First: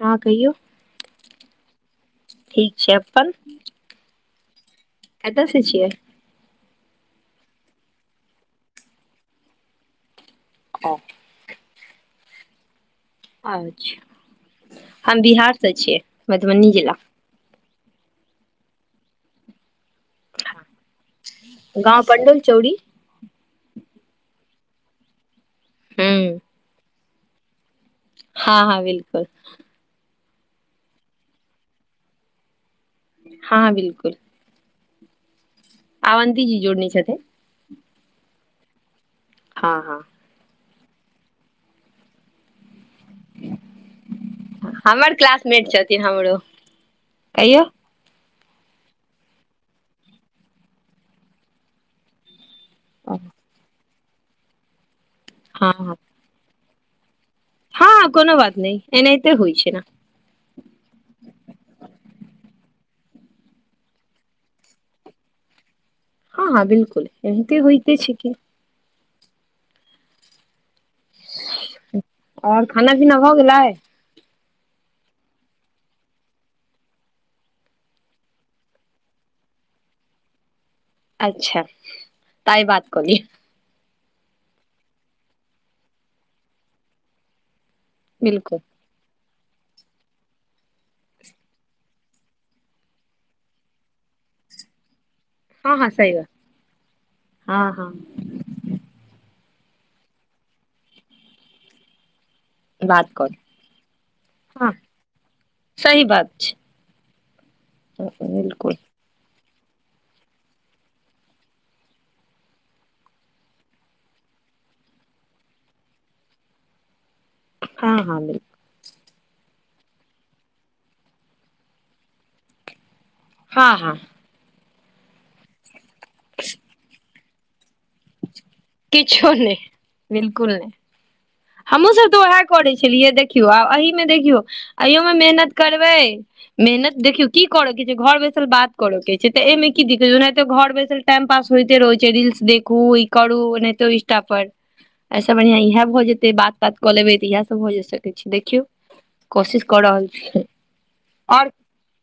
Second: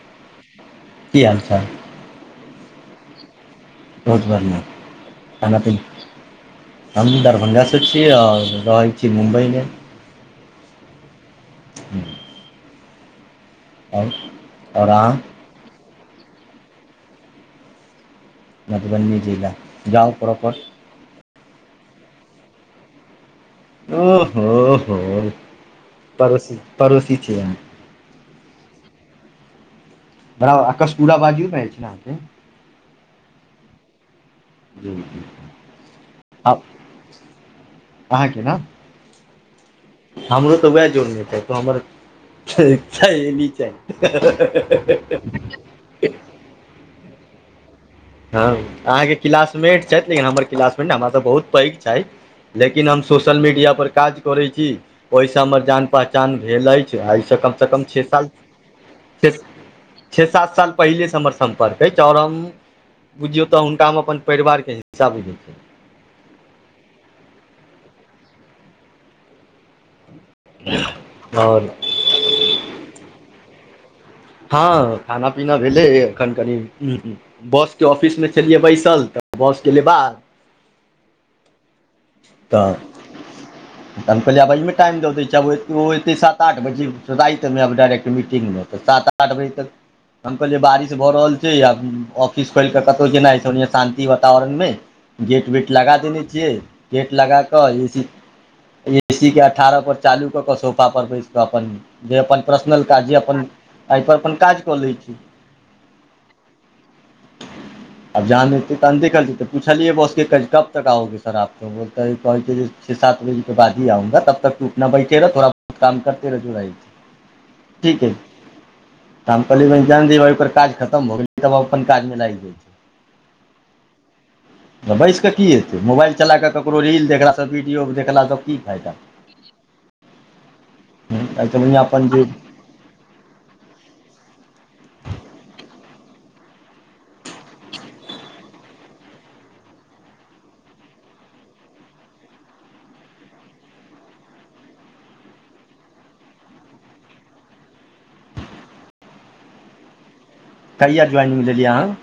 अहाँ कहियौ की हाल चाल ठीक छै अपन रहुत बार नहि त कतयसँ त [unintelligible] छियै हम दरभङ्गासँ छी और रहैत छी मुम्बइमे ओ [inaudible] ह [inaudible] अच्छा आओर हम अहाँ बिहारसँ छियै मधुबनी जिला मधुबनी जिला गांउ परो पर गाँव पडन चौड़ी ओह हो हो हूँ पड़ोसी पड़ोसी छीयै अह हँ हँ बिलकुल बड़ा अकस पुरा बाजियो भए जाइ छै नेहाँके [unintelligible] हँ बिलकुल जी [inaudible] अवंती जी आब जोड़ने छथिन अहाँके ना हँ हँ हमरो तऽ वएह जोड़ने छैत हमर छै नी छै हमर [unintelligible] क्लासमेट छथिन हमरो कहियौ हँ अहाँके किलासमेट छथि लेकिन हमर किलासमेट हमरा सब बहुत पैघ छैत लेकिन हम हँ सोशल मीडिया पर काज करै छी ओइसे हमर जान हँ पहच चान भेल अछि एहिसँ कम छे हँ साल कोनो बात नइ एनाहिते होइ छै ने छे सात साल पहिलेसँ हमर सम्पर्क अछि ओर हम बुझियौ तऽ हुनका हम अपन परिवारके हिस्सा बुझै छैन हँ हँ बिलकुल एनाहिते होइते छै कि और और खाना पीना भऽ गेलै हँ खाना पीना भेलै एखन कनि ऊं हू बाॅस के ऑफिस मे छलियै बैसल तऽ बाॅस गेलै बाहर अच्छा ता आइ बात कलिय तऽ हम कहलियै अइमे टाइम द दे दै आब ओ एतै सात आठ बजे रातिमे आ डायरेक्ट मीटिंग बिल्कुल मे तऽ सात आठ बजे तक हम कहलियै बारिश भऽ रहल छै आ ऑफिस खोल केे कतौ जेनाइ शानंि वातावरण मे गेट वेट हँ हँ लगा सही देने बात छियै पे लगाक हँ ए हँ सी ए सी के अठारह पर चालू क के सोफा पर बैस क अपन जे अपन पर्सनल काज बात जे करू अपन एहिप अपन काज हँ कऽ लै छी सही बात छै अब बिलकुल जहाँ तलतै पूछलियै बस कब तक आओगे सर आप तऽ बल तऽ ई कहै छै जे छओ सात बजेके बादी आउगा तब तक टूटना बैठे रहऽ थोड़ा काम करते रजू आइ हँ ठीक है हँ बिलकुल तऽ हम कहलियै जान दी ओकर काज खतम हो गेलै तब अपन काजमे लागि जाइ छै हँ हँ बैस कऽ की हेतै मोबाइल चला कऽ ककरो रील देखलासँ वीडियो देखलासँ की फायदा किछो नहि बिलकुल नहि एहिसँ बढ़िआँ हमहुँ अपन सब तऽ जे वएह करै छलियै देखियौ आ एहि मे देखियौ अयो मे मेहनत करबै मेहनत देखियौ की करऽ के छै घर बैसल बात करय के छै तऽ ए एहिमे की दिक छै ओनाहिते घर बैसल टाइम पास होेइते रहै छै रिल्स देखू इ करु नई तऽ ईंस्टा पर ऐसे बढ़िआं इएह भऽ जेतै बात बात तात कऽ लेबै तऽ इएह सभ भ सकै छै देखियौ कोशिश कऽ रहल छीयै कहिआ ज्वइनिंग देलये अहाँ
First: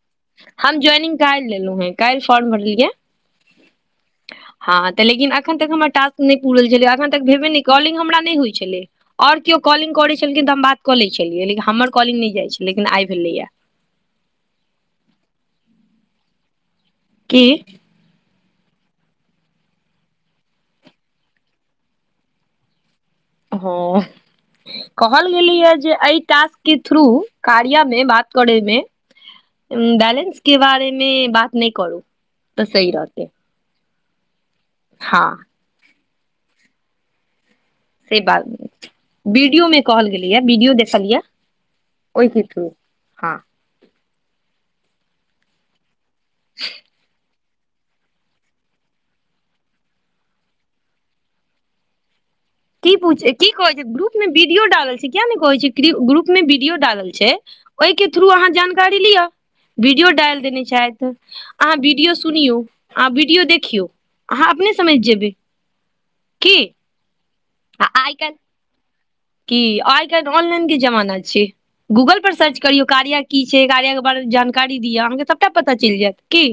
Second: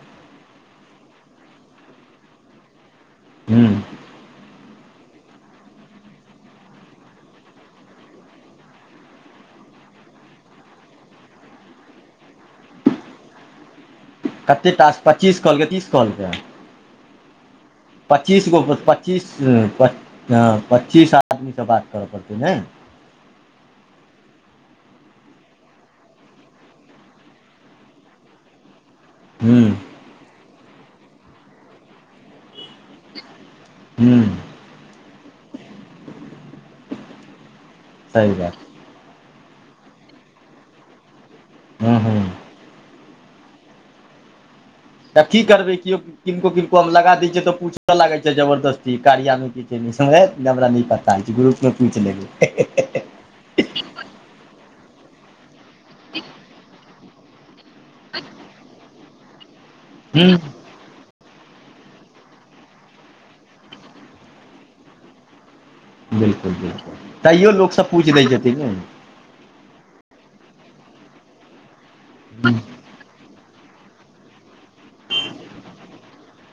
हम जाइनिंग काल्ह लेलहु है काल्ह फॉर्म भरलियै हू हँ तऽ लेकिन अखन तक हमर टास् नहि पूरल छलै एखन तक भेबे नहि कॉलिंग हमरा नहि होइ छलै ओर केओ कॉलिंग करैत छलखिन तऽ हम बात कऽ लै छलियै लेकिन हमर कॉलिंग नहि जाइत छल लेकिन आइ भेलैए कते ास पच्चीस कहलकै तीस कहलकै की पच्चीस गो पच्चीस पच पच्चीस आदमीसँ बात करऽ पड़तै ने हँ कहल गेलीयए जे एहि टास्क के थ्रू कार्यमे बात करयमे हूँ बैलेंस के बारेमे बात नहि करू तऽ सही रहतै हूँ हँ से बात वीडियो मे कहल गेलै या वीडियो देखल यए हूँ हूँ ओहि कत हँ तब की करबै केओ किनको किनको हम लगा दै छ तऽ पूछ लागै छै जबरदस्ती कारियामे की हमरा पता होइ छै ग्रुप मे पूछि लेबै की पूछ की कहे छै ग्रुप में वीडियो डालल छै किया ने कहै छै ग्रुप में वीडियो डालल छै ओहि के थ्रू अहाँ जानकारी लिअ वीडियो हुँ डाल देने छै तऽ अहाँ वीडियो सुनियौ अहाँ वीडियो देखियौ अहाँ अपने समैझ जेबै बिल्कुल की बिल्कुल तैयो लोक सब पूछ दै छथिन ने कि आइ काल्ह ऑनलाइन के जमाना छै गूगल पर सर्च करियौ कार्या की छै कार्य के बारे मे जानकारी दिय अहाँके सबटा पता चलि जायत की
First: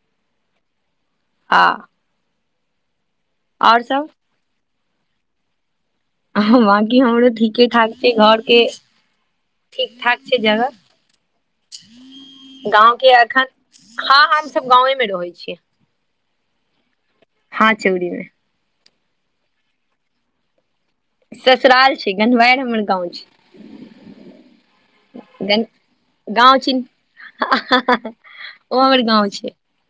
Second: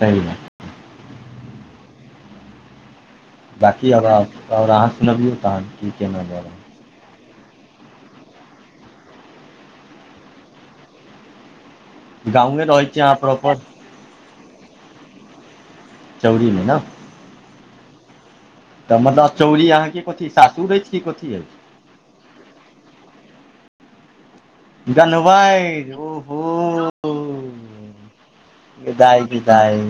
सहि हँ आओर बाँाकी सब अगर अगर अहाँ सुनबियौ तहन की केना रहल छै। बाकी हमरो ठीके ठाक छै घर के ठीकठाक छै जगह गाँवे रहै गाँव छी के अहाँ एखन प्रॉपर हँ हमसभ गाँवेमे रहै छीयै चौड़ीमे ने हँ चौड़ी मे तऽ मतलब चौरी अहाँके कथि सासुर रहै की कथी हइ ससुराल छै घनवार हमर गाँव छै गान ह गन भै ओ हो गाँव छी ओ हमर विदाई गाँव छै विदाइ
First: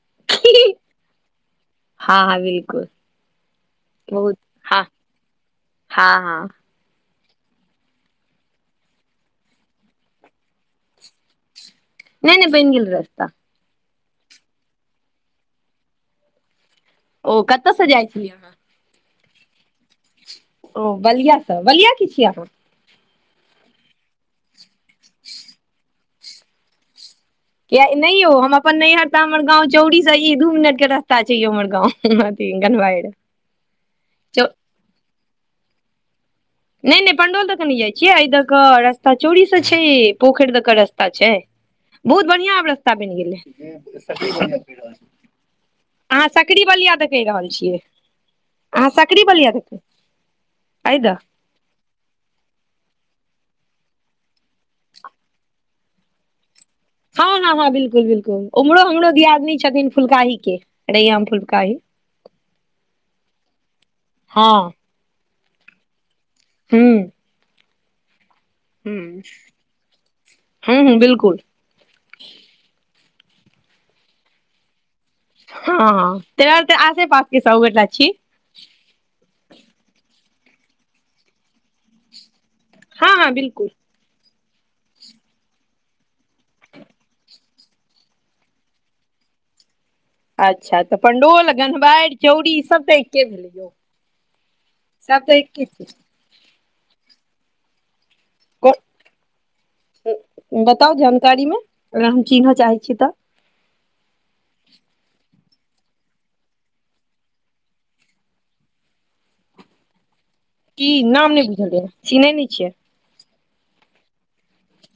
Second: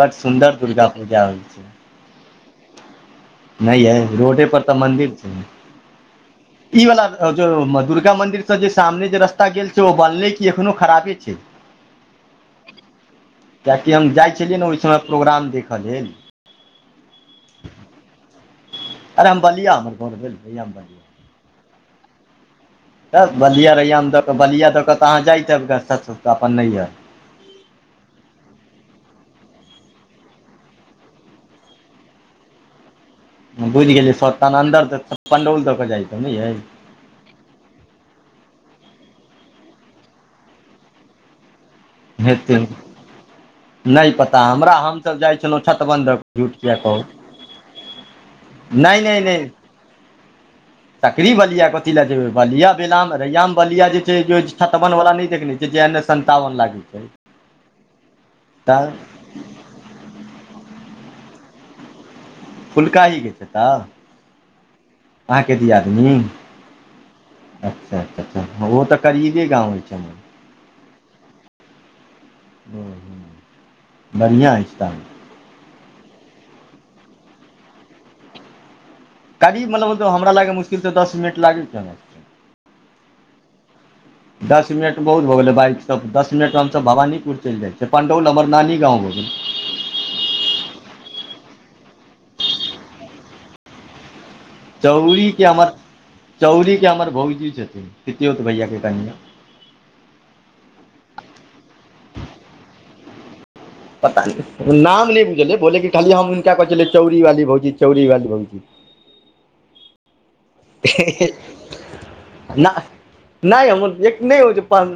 बड सुन्दर दुर्गा पूजा होइ छै हँ हँ बिल्कुल नहि यय रोडे पर तऽ मंन्दिर छै हँ हँ ई वाला दुर्गा मंदिर से जे सामने जे रस्ता गेल छै ओ बनले क एखनो खराबे छै [unintelligible] नहि नहि बन गेल रह रास्ता कियाकि हम जाइ छलियै ने ओहि समय प्रोग्राम देखऽ लेल ओ कतऽ से जाइ छी अहाँ अरे हम बलिया अमर को भेल [unintelligible] ओ बलियासँ बलिया की छियै अहाँ तऽ बलिया अैामे दऽ बलियाआ दऽ कऽ तऽ अहाँ जाइत जाब सस्त अपन नहियर किया नहि यौ हम अपन नैहर तऽ हमर गाँं चौरी से ई दू मिनट के रस्ता छै यौ हमर गाँंव म तींगन बाड [inaudible] बुझि गेलियै अन्दर तऽ पण्डौल दऽ केऽ जाइतौ नैय नहि नहि पंडौल तऽ के नहि जाय छियै एहि दऽ के रस्ता चोरी से छै ई पोखैर दऽ के रस्ता छै बहुत हेते बढ़ियां आब रस्ता बनि गेलै नहि पता हमरा हमसभ जाइ छलहुँ छठबंधर अहाँ सकरी बलिया देके कह रहल छिए अहाँ नहि नहि सकरी नहि बलिया देके सकरी बलियाक अथी लए जेबै बलिआ भेलामे रैआमे बलीआ जे छै छपबनवला नहि देखने छिय जे एन एस सन्तावन लागी हँ हँ ह बिल्कुल बिल्कुल उम्रोरो दियादनी छथिन फुलकाही के रैयमे फुलकाहि फुलकाही के छै तऽ हँ अहाँके [unintelligible] देयादनी हू अच्छा अच्छा अच् ओ तऽ करीबे गाँव होइ छै हम हँ हँ बिलकुल [unintelligible] ओ बढ़िआँ स्थान हँ तर तऽ आसे पास के सब गोटा छी करि मतलबल हमरा लागै मुश्किल तऽ दस मिनट लागै छि हँ हँ बिल्कुल ह [inaudible] दस मिनट बहुत भऽ गेलै बाइकस दस मिनटमे हमसब भवानीपुर चलि जाइ छिय पण्डौल हमर नानी गाँव भऽ गेल अच्छा तऽ पंडोल गंधवारि चौड़ी ई सब तऽ एके सब तऽ चौरीके एके हमर छै चौरीके हमर भौजी छथिन तितियोत भैया के कनियाँ बताउ जानकारी मे अगर हम चिन्ह चाहै छीय तऽ पता नाम नहि बुझलै बोले कि खाली हम हुनका कहै छलियै चौरी वाली भौजी चौरी वाली भौजी की नाम नहि बुझल य चिन्हे नहि छिऐ ना नहि हमर एक नहि हो छै पाच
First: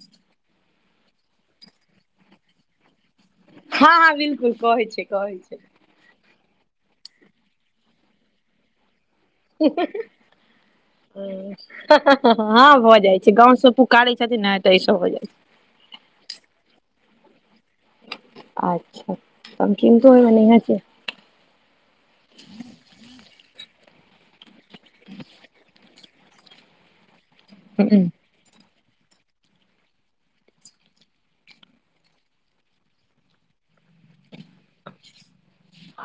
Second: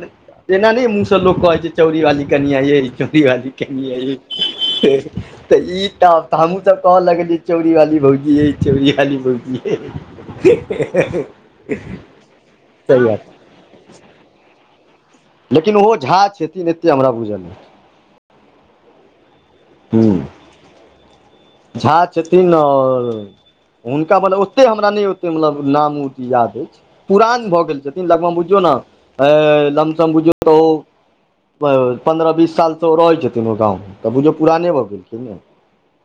एना ने मुँहसँ लोक कहै छै चौड़री वाली कनिया ये चौरी वाली क तऽ हँ हँ ई बिल्कुल कहै त छै कहै छै तऽ हमहूँसभ कहऽ लगलियै चोरी वाली भौजीे चोरी वाली भौजी हँ भऽ सही जाइ बात छै गाँव से पुकारे छथिन ने तऽ ई सब हो जाइ छै लेकिन ओहो झा छथिन एते हमरा बुझलमे अच्छा त कीमतो हूँ होइनेह छै झा छथिन ओर हुनका मब ओतेक हमरा नहि ओ मतलब नाम याद अछि पुरान भऽ गेल छथिन लगभग बुझियौने अ लमसम बुझ तऽ ओ पन्द्रह बीस साल त ओ रहै छथिन ओ गाँंवमे तऽ बुझियौ पुराने भऽ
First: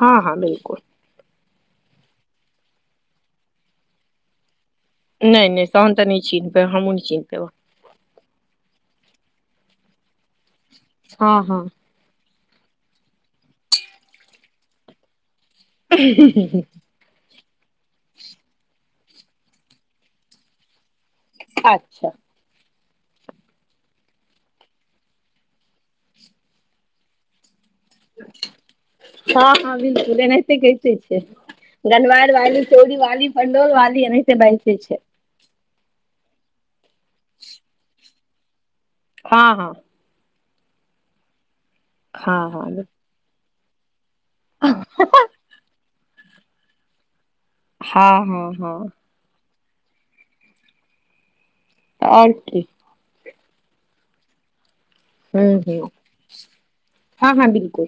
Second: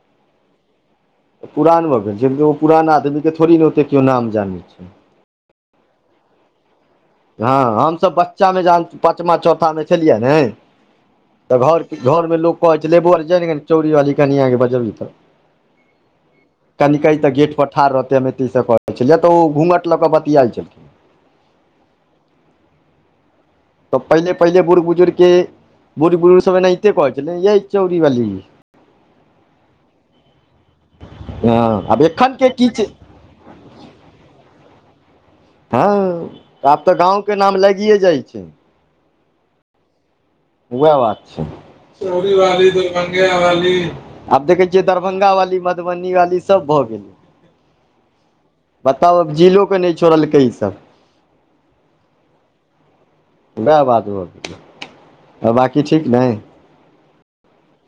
हँ हँ बिलकुल पुरान भऽ गेल छै ओ पुरान आदमी के थोड़ी ने ओते केओ नाम जानै छै नहि नहि तहन तऽ नहि चिन्हबै हमहू नहि चिन्ह पेबै हँ हमसब बच्चा मे जहन पचमा चौथा मे छलियै ने हँ तऽ हँ घर घर मे लोक कहै छै बैंआरे जायही न कनी चोड़ी वाली कनिया बजबहीन त [unintelligible] कनिकहि न तऽ गेट प ठाड़ रहतै हम एते सँ बजय छलियै तऽ ओ घूँघट लऽ कऽ बतिया छलखिन्ह [unintelligible] तऽ पहिले पहिले बुढ़ बुजुर्ग के बुढ़ बुजुर्ग सब एनाहिते कहै छलै यह चौरीवाली हँ हँ बिल्कुल एनाहिते कहते छै हँ आब गनवार एखन के वाली की छै चौरीवाली हडोल वाली एनाते बाइज द‌ई छै हँ आब तऽ गाँंव के नाम लग‌ई जाइ छै हँ हँ वएह बात छै चोरी हँ वाली हँ दरभंगा वाली आब देखै छियै दरभंगा वाली मधुबनी वाली सभ भऽ गेलै हँ हँ हँ बताउ अ जीलो के नहि छोड़लकै ई सब तऽ आओर की वएह बात भ गेलय हू ह हँ हँ बिल्कुल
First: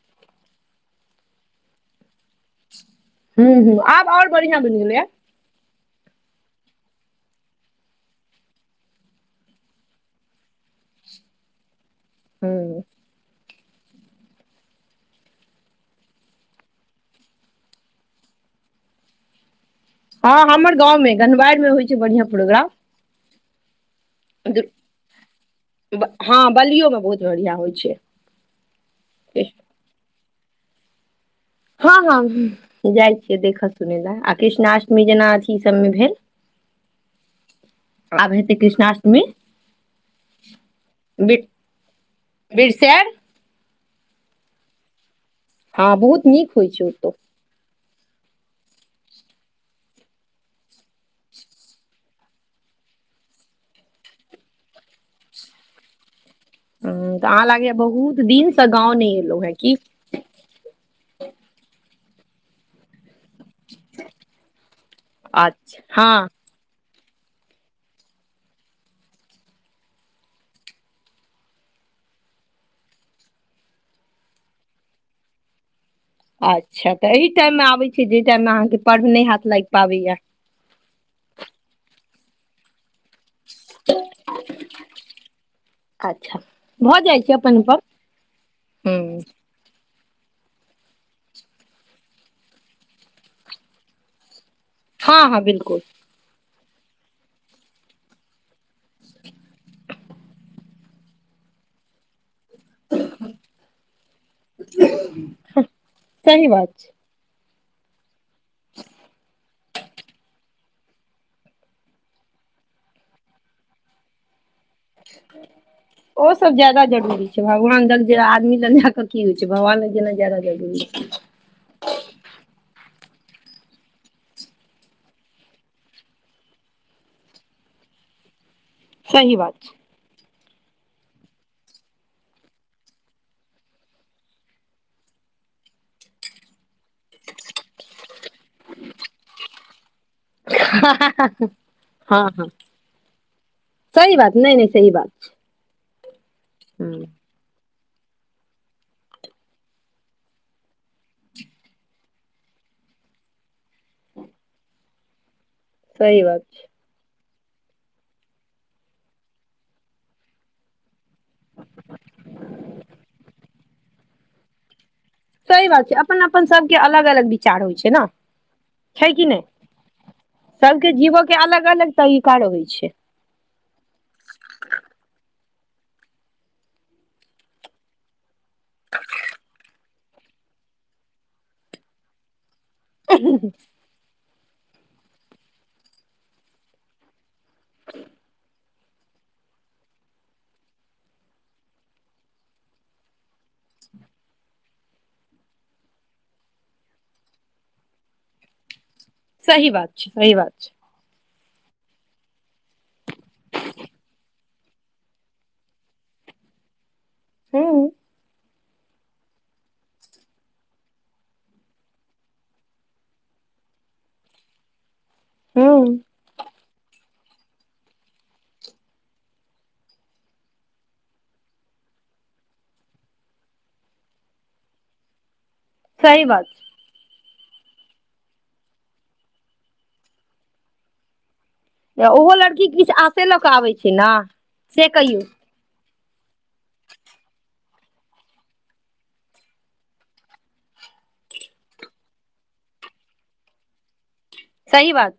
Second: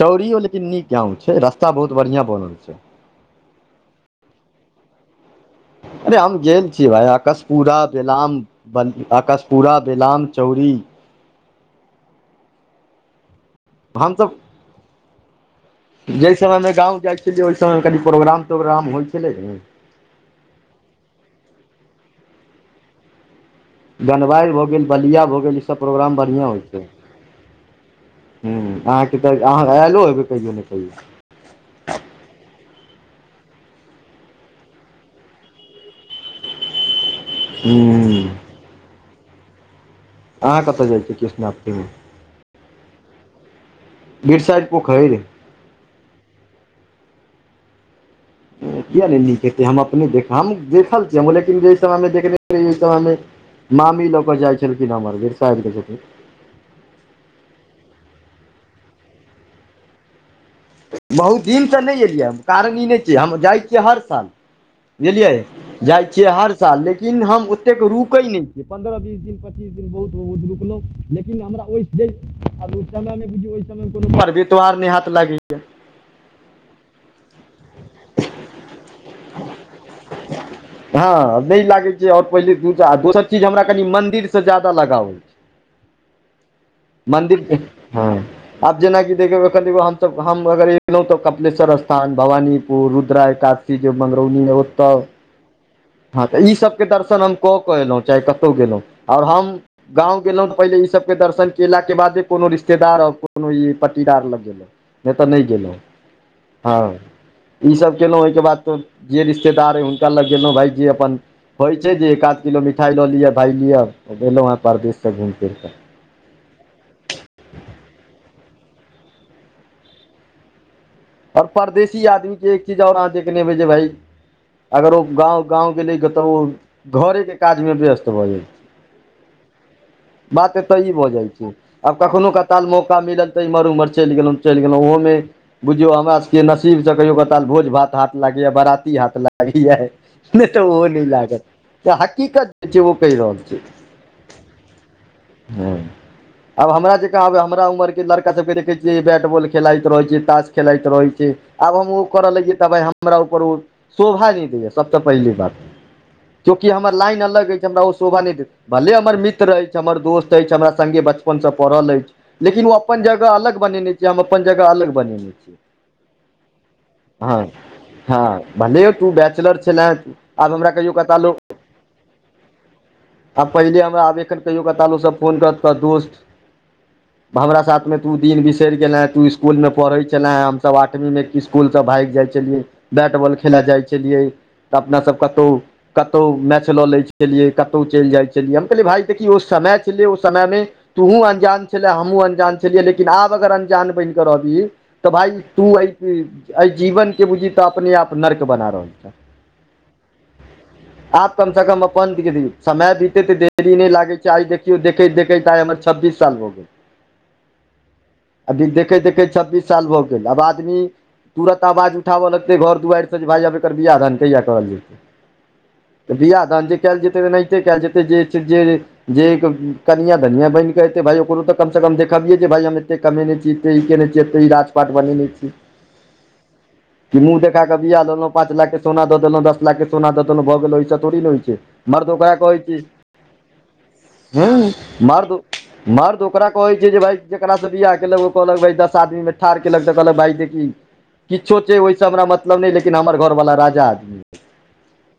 चौरीयो लेकिन नीक गाँव छै रस्ता बहुत बढ़िया बनल छै हू हू आब आओर बढ़ियां बनि गेलै ह अरे हम गेलल छीयै भाई आकशपुरा बदाम बल आकशपुरा बेलाम चौरी हँ हम सब जाहि समयमे गाँव जाइ छलियै ओहि समयमे कनि प्रोग्राम तोग्राम होइ छलै ने हँ हमर गाँवमे गनवार मे होइ छै बढ़िआँ प्रोग्राम गनवार भऽ गेल बलिया भऽ गेल ईसब प्रोग्राम बढ़िआँ हँ होइ छै बलियो मे बहुत बढ़िआँ होइ छै ह आहाँके तऽ आहाँ आयलो हैबय कहियो ने कहियो हँ हँ जाइ छियै देखय सुनय लए आ कृष्णा अष्टमी जेना अथी सब मे भेल ह्म आब हेतय कृष्णा अष्टमी आहाँ कतय जाइ छियै कृष्णा अष्टमी में बिरसैर बीर साइट पोखर हँ बहुत नीक होइ छै ओतौ किया नहि नीक हेतै हम अपने देख हम देखल छियै हम लेकिन जेहि समयमे देखने ओहि समयमे मामी लऽ कऽ जाइ छलखिन हमर जेठ सैर के संगे हँ तऽ आहाँ लागैए बहुत दिन सँ गाँव नहि एलो हन कि बहुत दिन सँ नहि एलियै हम कारण ई नहि की जे हम जाइ छियै हर साल बुझलियै अच्छा जाइ हँ छियै हर साल लेकिन हम ओतेक रुकय नहि छियै पन्द्रह बीस दिन पच्चीस दिन बहुत बहुत रुकलहुँ लेकिन हमरा ओहि [unintelligible] आब ओ समयमे बुझियौ ओहि समयमे कोनो पर्व तोहार नहि हैत लागैय अच्छा तऽ एहि टाइम मे आबै छीय जे टाइम मे आहाँ के पर्व नहि हाथ लाग पाबैय हँ नहि लागे छै आओर पहिले दूटा दोसर जे कनि हमारा मंदिर से ज्यादा लगाव है अच्छा भऽ जाइ छै अपन मंदिर अपन हँ आब जेना कि हँ देखियौ हमस हम अगर एलो त कपिलेश्वर स्थान भवानीपुर रुद्रा एकादशी के मगरौली मे ओत हँ हँ बिल्कुल हँ तऽ ईसभके दर्शन हम कऽ कऽ एलो चाहे कतौ गेलै आओर हम गाँव गेलो तऽ पहिले ईसभ के दर्शन केलाक के बादे कोनो रिश्तेदार आ कोनो ई पट्टीदार लग गेलहु नहि तऽ नहि गेलहुं सही बात छै ई सब केलहुं ओहिके बाद तो जे रिश्तेदार हय हुनका लग गेलों भाय जे अपन होय छै जे एक आध किलो मिठाई लऽ लिय भाय लियअ एलो ह परदेस [inaudible] ओ सब ज्यादा जरूरी छै भगवान ल आदमी लग लए क की होइ छै भगवान लग जेनाइ ज्यादा जरूरी छै आओर परदेसी आदमी के एक चीज और आाँ देखने हेबई जे भाई अगर ओ गाँव गाँव गेलै तऽ ओ घरेके काजमे व्यस्त भऽ जाइ सही बात छै बात एत ई भऽ जाइ छै आब कखनहु कताल मौका मिलल तऽ एम्हर ओम्हर चलि गेलहुँ चलि गेलहुँ ओहोमे बुझियो हमरा सबके नसीब से कहियो काल भोज भात हाथ लागैया बराती हाथ लागैया नहि तऽ ओहो न लागत तऽ हँ हँ हकीकत जे छै ओ कह रहल छै सही बात नहि नहि सही बात ह आब छै हमरा हूँ जे कहबय हमरा उमर के लड़का सबके देखे छियै बैट बॉल खेलाइत रहे छै तास खेलइत रहै छै आब हम ओ करऽ लगै तऽब हमरा ऊपर ओ शोभा नहि दैय सबसँ पहिली बात सही बात छै जोकि हमर लाइन अलग अछि हमरा ओ शोभा नहि दे भले हमर मित्र अछि हमर दोस्त अछि हमरा सगे बचपन से पढ़ल अछि लेकिन ओ अपन जगह अलग बनेने छै हम अपन जगह अलग बनेने छ सही बात छै अपन अपन सबके अलग अलग विचार होइ छै ने हँ भले छै तू कि नह बैचलर छले आब हमरा कहियो सबके जीव के कतालो अलग अलग तरीका होै छ आ पहिले हमरा आबे कहियो काल सब फोन करत कह दोस्त हमरा साथ मे तू दिन भी र गेलें तू इसकुल मे पढ़े छले ह हमसब आठवीं में इसकुल से भागि जाइ छलियै बैट बॉल खेले जाइ छलियै तऽ अपना सब कतहु कतौ मैच लऽ ले छै चियै कतहु चलि जाइ छलिय हम भाइ देखी ओ समय छलै ओ समयमे तूहूँ अन्जान छलै हमहूँ अनजान छलियै लेकिन आब अगर अन्जान बनिकऽ रहबी तऽ भाइ तू एहि एहि जीवन के बुझी तऽ अपने आप नर्क बना रहल छ सही बात छै सी बात छै आप कम से कम अपन समय बीते ते देरी नहि लागै छै आइ देख केओ देखैत देखैत आइ हमर छब्बीस साल भगेल हँ अभी देखैत देखैत छब्बीस साल भऽ गेल आब आदमी तुरत आवाज उठाबऽ लगतै घर दुआरिसँ जे भायइ आब एकर बियाह दान कहिया करल हूँ जेतै बिह दान जे कल जेतै तऽ नहि त कल जेतै जे जे कनिआँ धनिआँ बनि कऽ एतै भायइ ओकरो तऽ कमसँ कम देखबियै जे भाय हम एतेक कमेने छी एतेक ई क केने छियै एत क ई राजपाट बनी नहि छी सही बात मुँह देखाके बिया देलहुँ पाँच लाख के सोना दश लाख के सोना देलहु भऽ गेल अओईसंथड़ी ने होइ छै मर्द ओकर ओहो कहै लड़की छी किछु आशे लऽ कऽ आबै छै ने हु से कहियौ मर्द मर्द ओकरा कहै छै जेकरा सैभई जेकासँ बियाह केलक ओ कहलक दस आदमी मे ठार के लकत कहलक भाइ देखही किछो छै ओहिसँ हमरा मतलब नहि लेकिन हमर घरवालला राजा आदमी सही बात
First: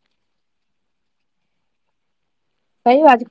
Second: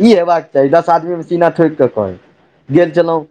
ई हेबाक चाही दस आदमीमे सीना ठोकि कऽ कह गेल सही बात छै छललहुँ